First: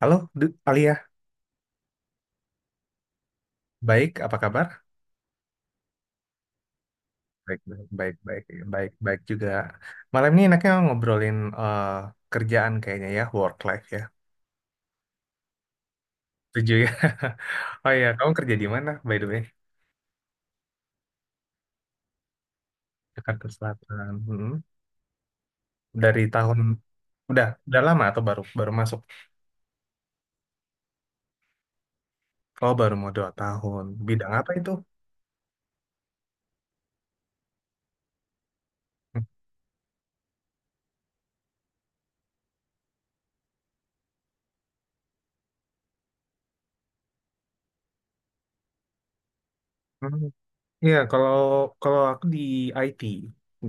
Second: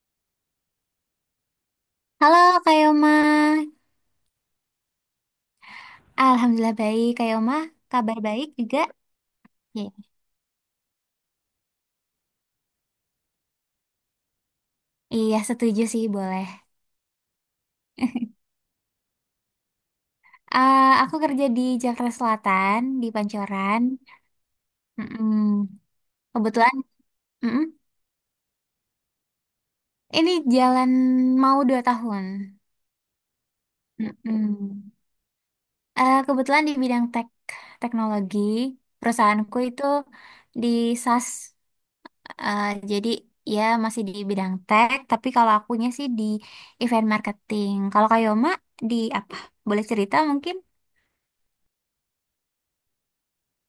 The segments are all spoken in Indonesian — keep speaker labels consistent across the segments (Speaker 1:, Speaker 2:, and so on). Speaker 1: Halo, Alia.
Speaker 2: Halo Kak Yoma,
Speaker 1: Baik, apa kabar?
Speaker 2: Alhamdulillah baik Kak Yoma,
Speaker 1: Baik, baik, baik,
Speaker 2: kabar
Speaker 1: baik,
Speaker 2: baik juga?
Speaker 1: baik, baik juga.
Speaker 2: Iya,
Speaker 1: Malam ini enaknya ngobrolin kerjaan kayaknya ya, work life ya.
Speaker 2: Iya, setuju sih boleh.
Speaker 1: Setuju ya? Oh iya, kamu kerja di mana, by the way?
Speaker 2: Eh, aku kerja di Jakarta Selatan, di
Speaker 1: Jakarta
Speaker 2: Pancoran.
Speaker 1: Selatan. Mm-mm.
Speaker 2: Mm-mm.
Speaker 1: Dari tahun,
Speaker 2: Kebetulan,
Speaker 1: udah,
Speaker 2: mm-mm.
Speaker 1: udah lama atau baru baru masuk?
Speaker 2: Ini jalan mau 2 tahun.
Speaker 1: Oh, baru mau 2 tahun. Bidang apa itu?
Speaker 2: Mm-mm. Kebetulan di bidang teknologi, perusahaanku itu di SaaS. Eh, jadi ya masih di bidang tech, tapi kalau akunya sih di event marketing. Kalau Kayoma di apa? Boleh cerita
Speaker 1: Hmm.
Speaker 2: mungkin?
Speaker 1: Iya, kalau kalau aku di IT,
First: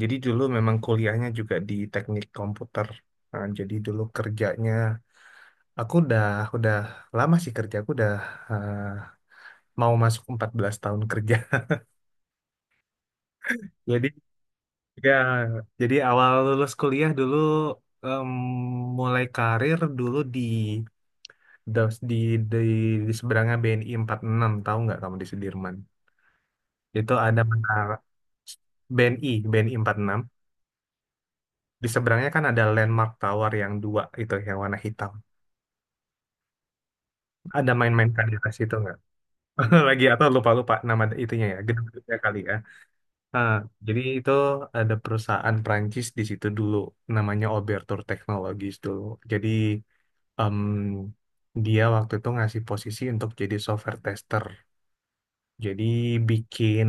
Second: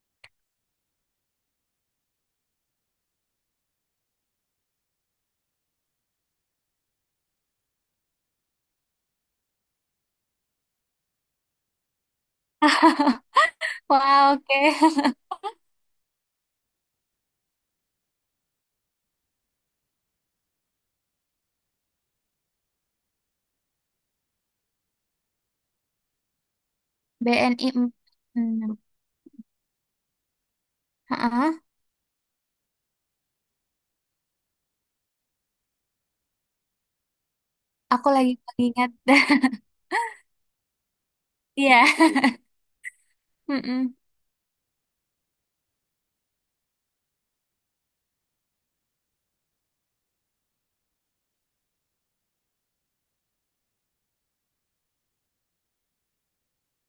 Speaker 1: jadi dulu memang kuliahnya juga di teknik komputer. Nah, jadi dulu Aku udah lama sih kerja, eh, mau masuk 14 tahun kerja. Jadi
Speaker 2: Wow, oke.
Speaker 1: ya, jadi awal lulus kuliah dulu em, mulai karir dulu di di di di, di seberangnya BNI 6, tahu nggak kamu di Sudirman? Itu ada
Speaker 2: BNI
Speaker 1: menara
Speaker 2: 46.
Speaker 1: BNI 6.
Speaker 2: Heeh,
Speaker 1: Di seberangnya kan ada Landmark Tower yang dua itu yang warna hitam. Ada
Speaker 2: aku
Speaker 1: main-main kan
Speaker 2: lagi
Speaker 1: di atas itu
Speaker 2: ingat.
Speaker 1: nggak? Lagi atau lupa-lupa nama itunya ya,
Speaker 2: Iya.
Speaker 1: gedungnya kali ya. Nah,
Speaker 2: Mm-mm.
Speaker 1: jadi itu ada perusahaan Prancis di situ dulu, namanya Obertur Technologies dulu. Jadi em, dia waktu itu ngasih posisi untuk jadi software tester. Jadi bikin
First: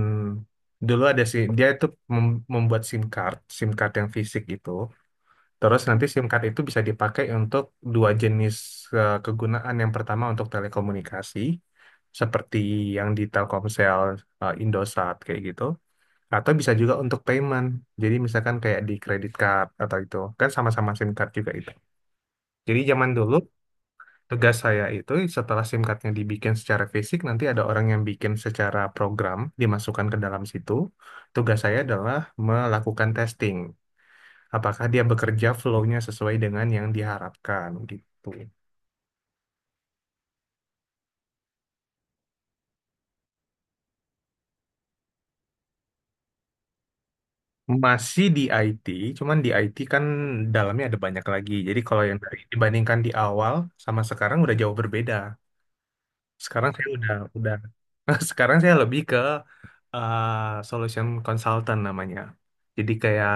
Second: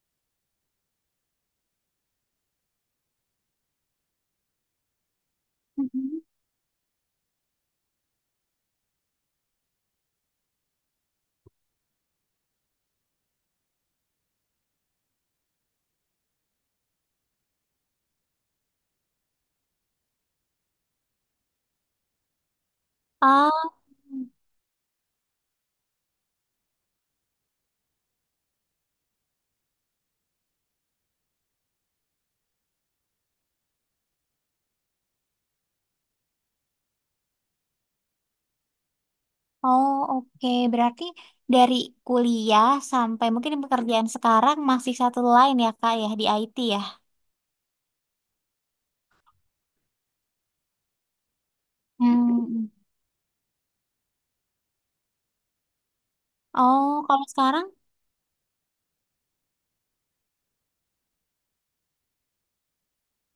Speaker 1: dulu ada sih dia itu membuat SIM card yang fisik gitu. Terus nanti
Speaker 2: Mhm.
Speaker 1: SIM card itu bisa dipakai untuk dua jenis kegunaan. Yang pertama untuk telekomunikasi, seperti yang di Telkomsel, eh, Indosat kayak gitu. Atau bisa juga untuk payment. Jadi misalkan kayak di credit card atau itu. Kan sama-sama SIM card juga itu. Jadi zaman dulu
Speaker 2: Ah,
Speaker 1: tugas saya itu setelah SIM cardnya dibikin secara fisik, nanti ada orang yang bikin secara program, dimasukkan ke dalam situ. Tugas saya adalah melakukan testing. Apakah dia bekerja flow-nya sesuai dengan yang diharapkan gitu.
Speaker 2: oh oke. Berarti dari kuliah sampai mungkin pekerjaan sekarang masih satu line ya Kak ya di IT ya.
Speaker 1: Masih di IT, cuman di IT kan dalamnya ada banyak lagi. Jadi kalau yang dari
Speaker 2: mm
Speaker 1: dibandingkan di awal sama sekarang udah jauh berbeda. Sekarang saya
Speaker 2: Oh,
Speaker 1: udah
Speaker 2: kalau
Speaker 1: udah.
Speaker 2: sekarang?
Speaker 1: Sekarang saya lebih ke solution consultant namanya. Jadi kayak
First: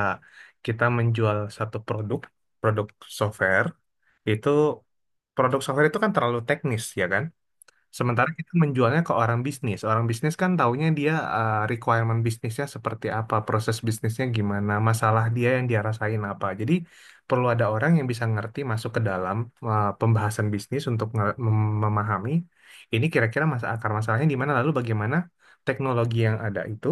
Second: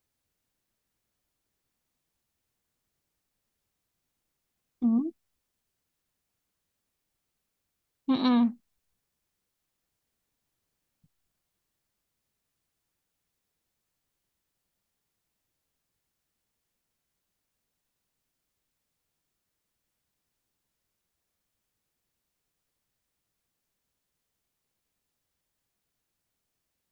Speaker 1: kita menjual satu produk, produk software. Itu
Speaker 2: Hmm.
Speaker 1: produk software itu kan terlalu teknis ya kan? Sementara kita
Speaker 2: Mm-mm.
Speaker 1: menjualnya ke orang bisnis. Orang bisnis kan taunya dia requirement bisnisnya seperti apa, proses bisnisnya gimana, masalah dia yang dia rasain apa. Jadi perlu ada orang yang bisa ngerti masuk ke dalam pembahasan bisnis untuk memahami ini kira-kira masa akar masalahnya di mana, lalu bagaimana teknologi yang ada itu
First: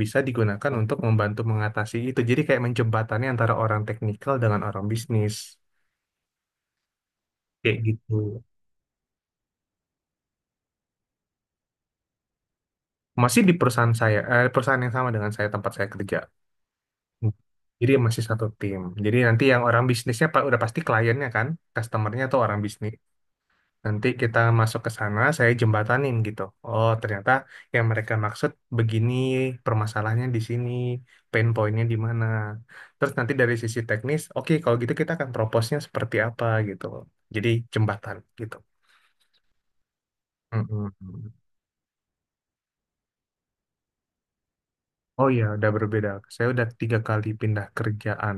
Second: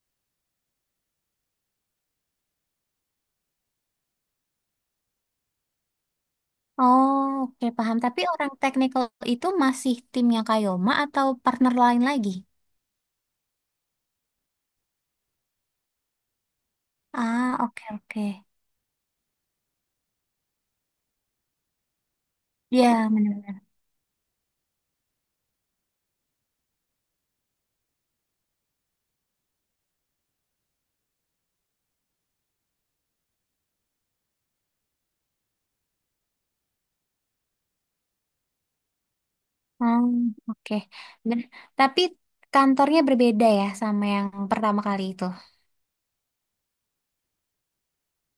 Speaker 1: bisa digunakan untuk membantu mengatasi itu. Jadi kayak menjembatani antara orang teknikal dengan orang bisnis.
Speaker 2: Oh, oke
Speaker 1: Kayak
Speaker 2: paham. Tapi
Speaker 1: gitu.
Speaker 2: orang technical itu masih timnya Kayoma atau partner lain lagi?
Speaker 1: Masih di perusahaan saya, eh, perusahaan yang sama dengan saya tempat saya kerja.
Speaker 2: Ah, oke
Speaker 1: Jadi
Speaker 2: oke.
Speaker 1: masih satu tim. Jadi nanti yang orang bisnisnya udah pasti kliennya kan, customernya tuh orang bisnis.
Speaker 2: Ya, benar-benar.
Speaker 1: Nanti kita masuk ke sana, saya jembatanin gitu. Oh, ternyata yang mereka maksud begini, permasalahannya di sini, pain pointnya di mana. Terus nanti dari sisi teknis, oke kalau gitu kita akan propose-nya seperti apa gitu. Jadi jembatan gitu.
Speaker 2: Hmm, oke.
Speaker 1: Mm-mm.
Speaker 2: Ben- Tapi kantornya berbeda ya sama yang pertama kali itu.
Speaker 1: Oh iya, udah berbeda. Saya udah tiga kali pindah kerjaan.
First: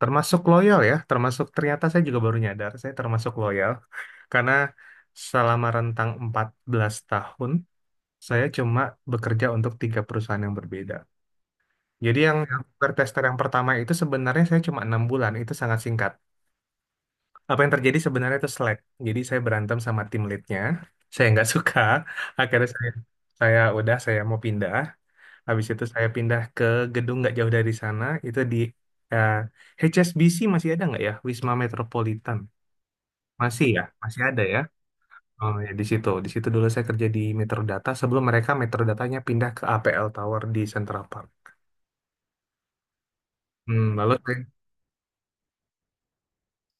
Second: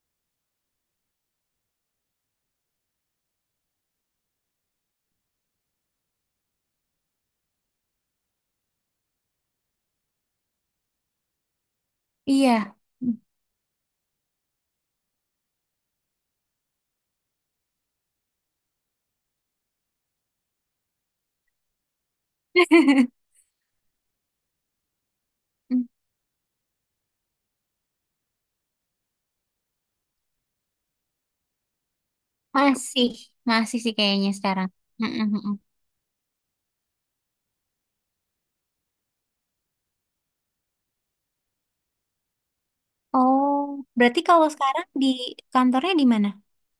Speaker 1: Termasuk loyal ya, termasuk ternyata saya juga baru nyadar, saya termasuk loyal. Karena selama rentang 14 tahun, saya cuma bekerja untuk tiga perusahaan yang berbeda. Jadi yang
Speaker 2: Iya.
Speaker 1: software tester yang pertama itu sebenarnya saya cuma 6 bulan, itu sangat singkat. Apa yang terjadi sebenarnya itu slack. Jadi saya berantem sama tim leadnya, saya nggak suka. Akhirnya saya, saya udah, saya mau pindah. Habis itu saya pindah ke gedung nggak jauh dari sana, itu di eh, HSBC masih ada nggak ya? Wisma Metropolitan.
Speaker 2: Masih,
Speaker 1: Masih
Speaker 2: masih
Speaker 1: ya?
Speaker 2: sih
Speaker 1: Masih
Speaker 2: kayaknya
Speaker 1: ada ya?
Speaker 2: sekarang. Mm, mm, mm.
Speaker 1: Oh ya di situ. Di situ dulu saya kerja di Metrodata sebelum mereka Metrodatanya pindah ke APL Tower di Central Park.
Speaker 2: Oh,
Speaker 1: Hmm, lalu
Speaker 2: berarti kalau sekarang di kantornya di mana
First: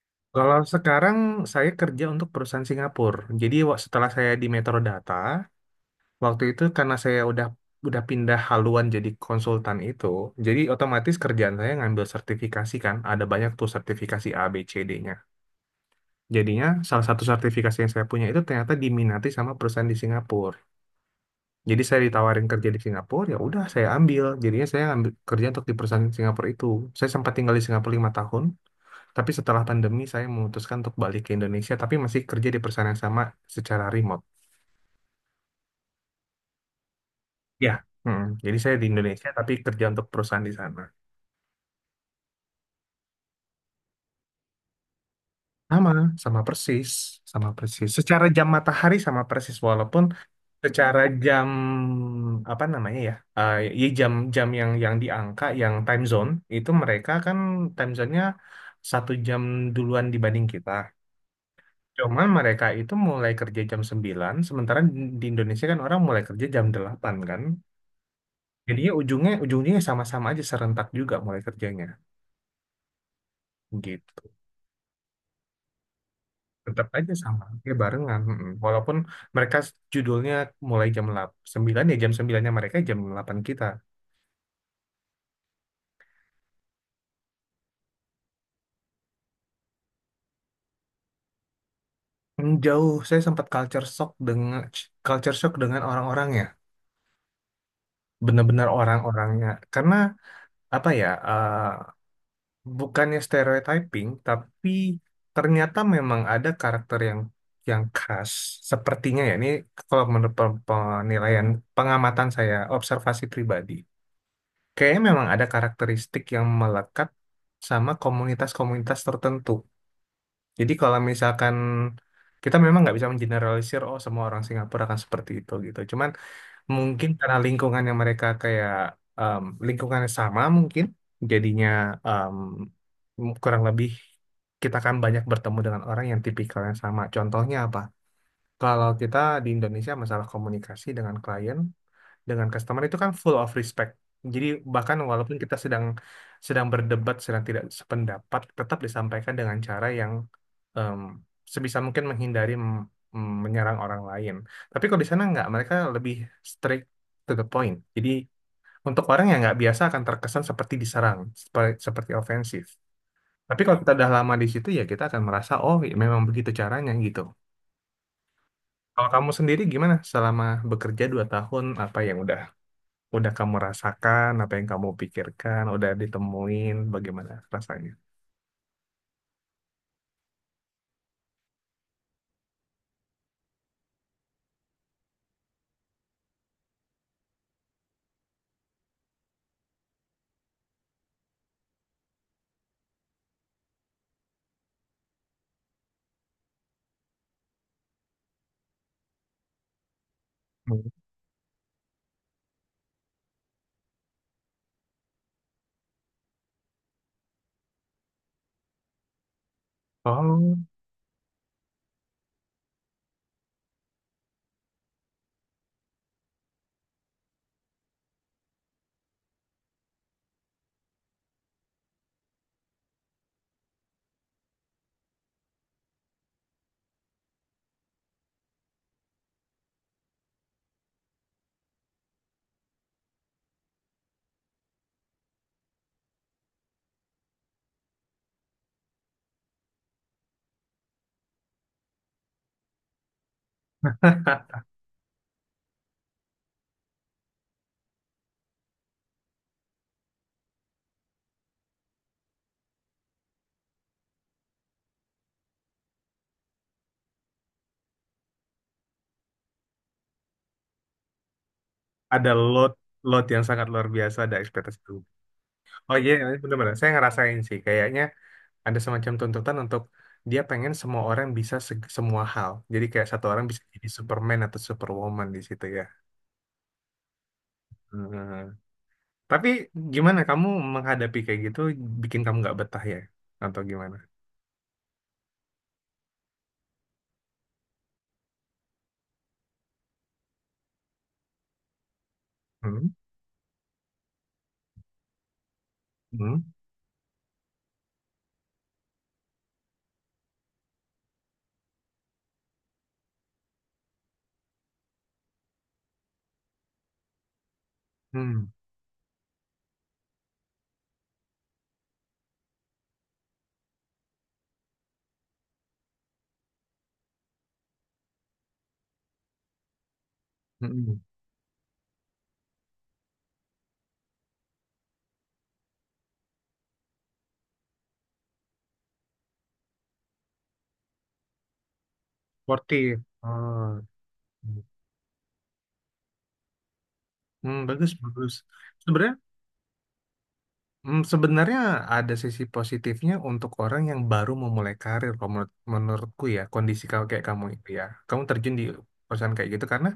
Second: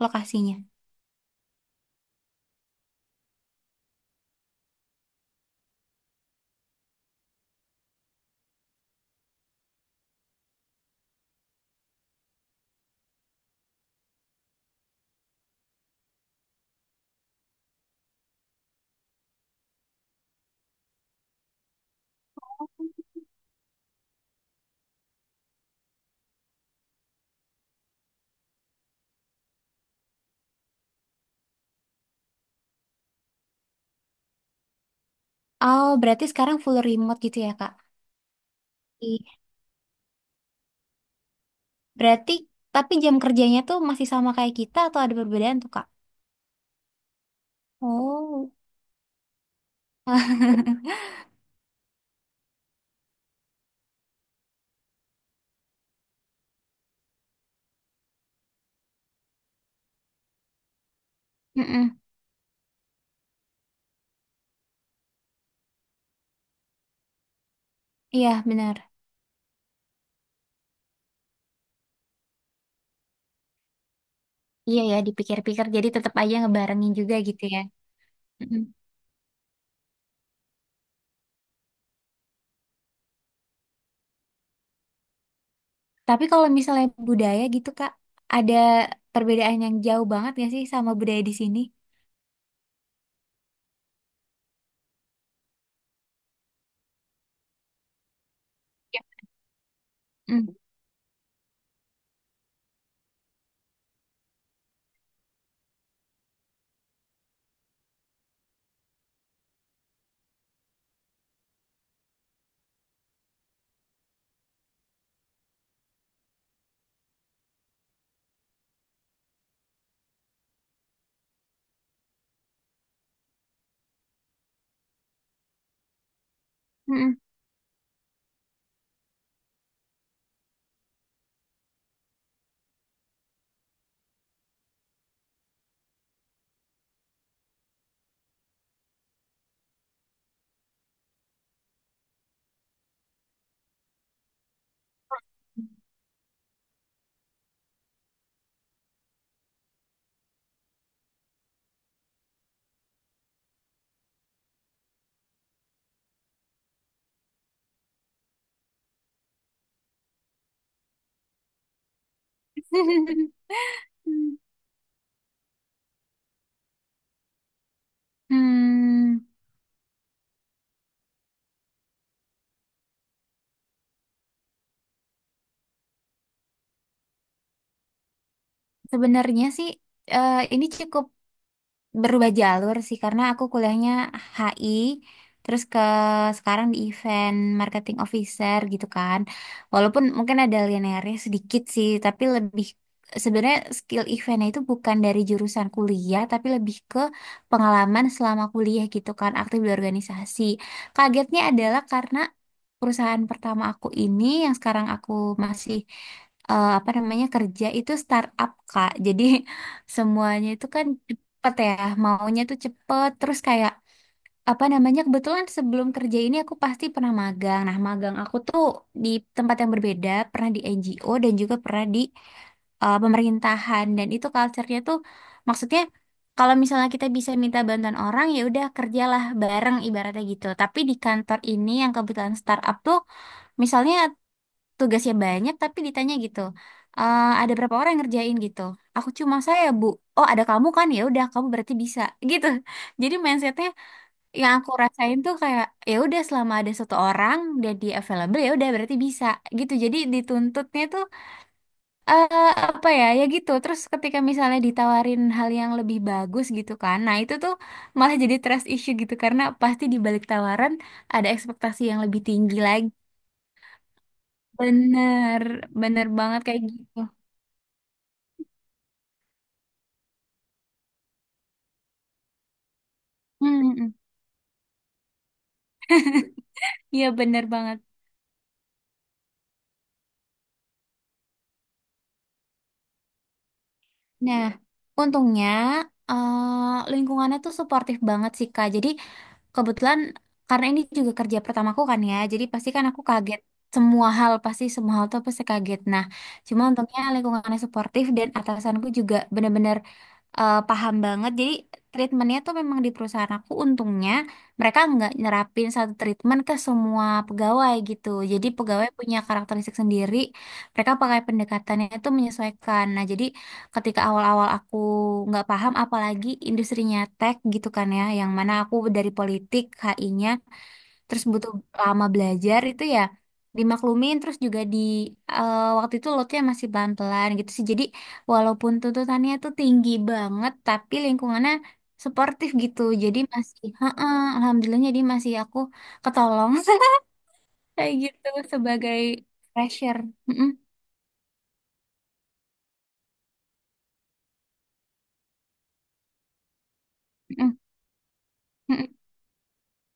Speaker 2: lokasinya?
Speaker 1: kalau sekarang saya kerja untuk perusahaan Singapura. Jadi setelah saya di Metrodata, waktu itu karena saya udah pindah haluan jadi konsultan itu, jadi otomatis kerjaan saya ngambil sertifikasi kan, ada banyak tuh sertifikasi A, B, C, D-nya. Jadinya salah satu sertifikasi yang saya punya itu ternyata diminati sama perusahaan di Singapura. Jadi saya ditawarin kerja di Singapura, ya udah saya ambil. Jadinya saya ambil kerja untuk di perusahaan Singapura itu. Saya sempat tinggal di Singapura 5 tahun, tapi setelah pandemi saya memutuskan untuk balik ke Indonesia, tapi masih kerja di perusahaan yang sama secara remote.
Speaker 2: Oh, berarti sekarang full remote gitu ya,
Speaker 1: Ya,
Speaker 2: Kak?
Speaker 1: jadi saya di Indonesia tapi kerja untuk perusahaan di sana.
Speaker 2: Berarti, tapi jam kerjanya tuh masih sama kayak kita atau ada perbedaan tuh, Kak?
Speaker 1: Sama, sama persis, sama persis. Secara jam
Speaker 2: Oh.
Speaker 1: matahari sama persis, walaupun secara jam apa namanya ya, ya jam jam yang di angka, yang time zone itu mereka kan time zone-nya 1 jam duluan dibanding kita.
Speaker 2: Mm-mm.
Speaker 1: Cuman mereka itu mulai kerja jam 9 sementara di Indonesia kan orang mulai kerja jam 8 kan.
Speaker 2: Iya, benar.
Speaker 1: Jadinya ujungnya ujungnya sama-sama aja serentak juga mulai kerjanya gitu.
Speaker 2: Iya ya, dipikir-pikir jadi tetap aja
Speaker 1: Tetap
Speaker 2: ngebarengin
Speaker 1: aja
Speaker 2: juga
Speaker 1: sama
Speaker 2: gitu ya.
Speaker 1: ya barengan
Speaker 2: Mm-mm.
Speaker 1: walaupun mereka judulnya mulai jam 9 ya jam 9-nya mereka jam 8 kita.
Speaker 2: Tapi kalau misalnya budaya gitu, Kak, ada perbedaan yang jauh banget gak sih sama budaya di sini?
Speaker 1: Jauh saya sempat culture shock dengan orang-orangnya benar-benar
Speaker 2: Ya.
Speaker 1: orang-orangnya karena
Speaker 2: Mm.
Speaker 1: apa ya bukannya stereotyping tapi ternyata memang ada karakter yang khas sepertinya ya ini kalau menurut penilaian pengamatan saya observasi pribadi. Kayaknya memang ada karakteristik yang melekat sama komunitas-komunitas tertentu. Jadi kalau misalkan kita memang nggak bisa mengeneralisir, oh semua orang Singapura akan seperti itu gitu. Cuman mungkin
Speaker 2: Mm-mm.
Speaker 1: karena lingkungan yang mereka kayak lingkungannya sama mungkin jadinya kurang lebih kita akan banyak bertemu dengan orang yang tipikalnya sama. Contohnya apa? Kalau kita di Indonesia masalah komunikasi dengan klien dengan customer itu kan full of respect. Jadi bahkan walaupun kita sedang sedang berdebat, sedang tidak sependapat, tetap disampaikan dengan cara yang em, sebisa mungkin menghindari menyerang orang lain. Tapi kalau di sana nggak, mereka lebih strict to the point. Jadi untuk orang yang nggak biasa akan terkesan seperti diserang, seperti ofensif. Tapi kalau kita udah lama di situ ya kita akan merasa oh ya memang begitu caranya gitu. Kalau
Speaker 2: Hmm,
Speaker 1: kamu sendiri gimana selama bekerja 2 tahun apa yang udah kamu rasakan, apa yang kamu pikirkan, udah ditemuin, bagaimana rasanya?
Speaker 2: sebenarnya sih ini cukup berubah jalur sih karena aku kuliahnya HI terus ke sekarang di event marketing officer gitu kan, walaupun mungkin ada linearnya sedikit sih, tapi lebih, sebenarnya skill eventnya itu bukan dari jurusan kuliah tapi lebih ke pengalaman selama kuliah gitu kan, aktif di organisasi.
Speaker 1: Hmm.
Speaker 2: Kagetnya adalah karena perusahaan pertama aku ini yang sekarang aku masih apa namanya, kerja itu startup Kak. Jadi semuanya
Speaker 1: Oh,
Speaker 2: itu kan cepet ya, maunya tuh cepet terus kayak apa namanya, kebetulan sebelum kerja ini aku pasti pernah magang. Nah, magang aku tuh di tempat yang berbeda, pernah di NGO dan juga pernah di pemerintahan, dan itu culture-nya tuh maksudnya kalau misalnya kita bisa minta bantuan orang ya udah kerjalah bareng ibaratnya gitu. Tapi di kantor ini yang kebetulan startup tuh, misalnya tugasnya banyak tapi ditanya gitu, Ada berapa orang yang ngerjain gitu, aku cuma saya bu, oh ada kamu kan ya udah kamu berarti bisa gitu." Jadi mindsetnya yang aku rasain tuh kayak ya udah, selama ada satu orang dan dia available ya udah berarti bisa gitu. Jadi dituntutnya tuh apa ya, ya gitu. Terus ketika misalnya ditawarin hal yang lebih bagus gitu kan, nah itu tuh malah jadi trust issue gitu, karena pasti di balik tawaran ada ekspektasi yang lebih
Speaker 1: ada
Speaker 2: tinggi
Speaker 1: load
Speaker 2: lagi.
Speaker 1: load yang sangat luar biasa ada ekspektasi dulu.
Speaker 2: Bener,
Speaker 1: Oh
Speaker 2: bener
Speaker 1: iya,
Speaker 2: banget kayak
Speaker 1: benar-benar. Saya
Speaker 2: gitu.
Speaker 1: ngerasain sih, kayaknya ada semacam tuntutan untuk dia pengen semua orang bisa semua hal. Jadi kayak satu orang
Speaker 2: Hmm,
Speaker 1: bisa
Speaker 2: hmm,
Speaker 1: jadi
Speaker 2: hmm.
Speaker 1: Superman atau Superwoman di situ ya.
Speaker 2: Iya bener banget.
Speaker 1: Hmm. Tapi gimana kamu menghadapi kayak gitu, bikin kamu nggak betah ya? Atau gimana?
Speaker 2: Nah, untungnya lingkungannya tuh suportif banget sih Kak. Jadi kebetulan karena ini juga kerja pertamaku kan ya, jadi pasti kan
Speaker 1: Hmm?
Speaker 2: aku kaget semua hal, pasti semua hal tuh pasti kaget. Nah,
Speaker 1: Hmm?
Speaker 2: cuma untungnya lingkungannya suportif dan atasanku juga benar-benar paham banget. Jadi treatmentnya tuh memang di perusahaan aku untungnya mereka nggak nyerapin satu treatment ke semua pegawai gitu. Jadi
Speaker 1: Hmm?
Speaker 2: pegawai punya karakteristik sendiri. Mereka pakai pendekatannya itu menyesuaikan. Nah, jadi ketika awal-awal aku nggak paham apalagi industrinya tech gitu kan ya, yang mana aku dari politik HI-nya,
Speaker 1: Hmm?
Speaker 2: terus butuh lama belajar itu ya, dimaklumin. Terus juga di waktu itu lotnya masih pelan-pelan gitu sih, jadi walaupun tuntutannya itu tinggi banget tapi lingkungannya suportif gitu,
Speaker 1: Sportif.
Speaker 2: jadi masih
Speaker 1: Oh.
Speaker 2: heeh alhamdulillahnya jadi masih aku ketolong
Speaker 1: Hmm,
Speaker 2: kayak
Speaker 1: bagus,
Speaker 2: gitu
Speaker 1: bagus.
Speaker 2: sebagai
Speaker 1: Sebenarnya,
Speaker 2: pressure. Mm -mm,
Speaker 1: sebenarnya, ada sisi positifnya untuk orang yang baru memulai karir, kalau menurutku ya, kondisi kalau kayak
Speaker 2: mm
Speaker 1: kamu
Speaker 2: -mm,
Speaker 1: itu ya. Kamu terjun di
Speaker 2: mm -mm.
Speaker 1: perusahaan kayak gitu karena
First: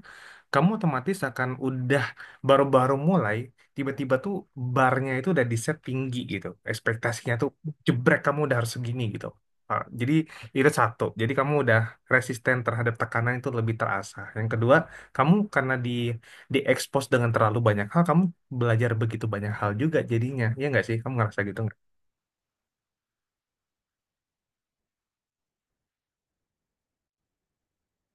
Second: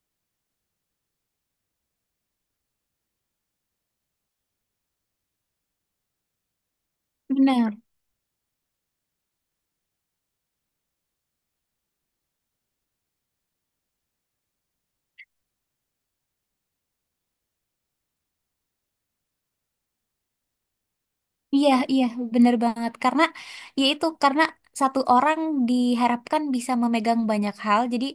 Speaker 1: kamu otomatis akan udah baru-baru mulai tiba-tiba tuh barnya itu udah di set tinggi gitu ekspektasinya tuh
Speaker 2: Benar.
Speaker 1: jebrek kamu udah harus segini gitu. Ah, jadi itu satu jadi kamu udah resisten terhadap tekanan itu lebih terasa yang kedua kamu karena diekspos dengan terlalu banyak hal kamu belajar begitu banyak hal juga jadinya ya nggak sih kamu ngerasa gitu.
Speaker 2: Iya, iya, bener banget. Yaitu karena satu orang diharapkan bisa memegang banyak hal. Jadi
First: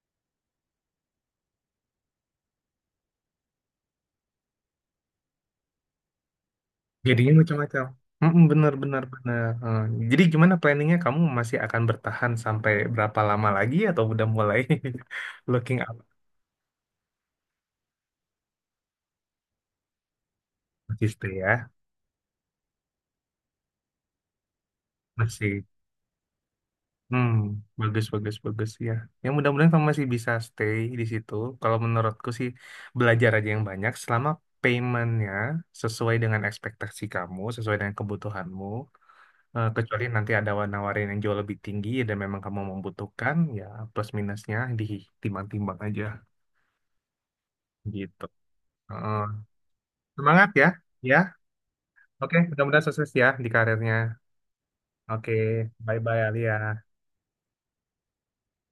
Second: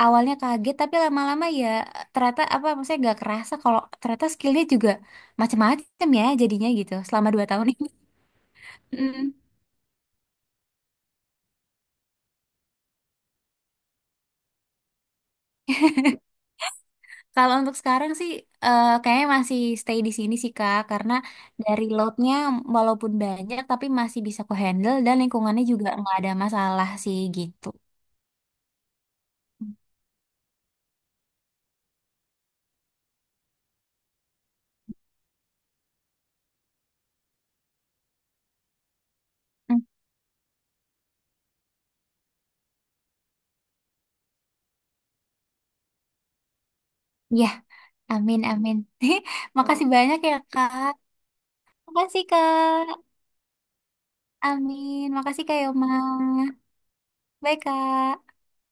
Speaker 2: awalnya kaget, tapi lama-lama ya ternyata apa, maksudnya gak kerasa kalau ternyata skillnya juga macam-macam ya jadinya gitu, selama
Speaker 1: Jadinya
Speaker 2: 2 tahun
Speaker 1: macam-macam.
Speaker 2: ini.
Speaker 1: Mm-mm, bener, bener,
Speaker 2: Mm.
Speaker 1: bener. Eh, jadi gimana planningnya? Kamu masih akan bertahan sampai berapa lama lagi atau udah mulai looking up
Speaker 2: Kalau untuk sekarang sih, kayaknya masih stay di sini sih Kak,
Speaker 1: masih
Speaker 2: karena
Speaker 1: stay ya?
Speaker 2: dari loadnya walaupun banyak, tapi masih bisa ku handle dan lingkungannya
Speaker 1: Masih.
Speaker 2: juga nggak ada masalah sih
Speaker 1: Hmm,
Speaker 2: gitu.
Speaker 1: bagus, bagus, bagus ya. Ya mudah-mudahan kamu masih bisa stay di situ. Kalau menurutku sih belajar aja yang banyak. Selama paymentnya sesuai dengan ekspektasi kamu, sesuai dengan kebutuhanmu. Eh,
Speaker 2: Mm.
Speaker 1: kecuali nanti ada nawarin yang jauh lebih tinggi dan memang kamu membutuhkan, ya plus minusnya ditimbang-timbang aja.
Speaker 2: Iya.
Speaker 1: Gitu.
Speaker 2: Amin, amin.
Speaker 1: Heeh.
Speaker 2: Makasih banyak ya,
Speaker 1: Semangat ya.
Speaker 2: Kak.
Speaker 1: Ya.
Speaker 2: Makasih,
Speaker 1: Oke, mudah-mudahan sukses
Speaker 2: Kak.
Speaker 1: ya di karirnya.
Speaker 2: Amin.
Speaker 1: Oke,
Speaker 2: Makasih, Kak Yoma.
Speaker 1: bye-bye Alia.
Speaker 2: Bye, Kak.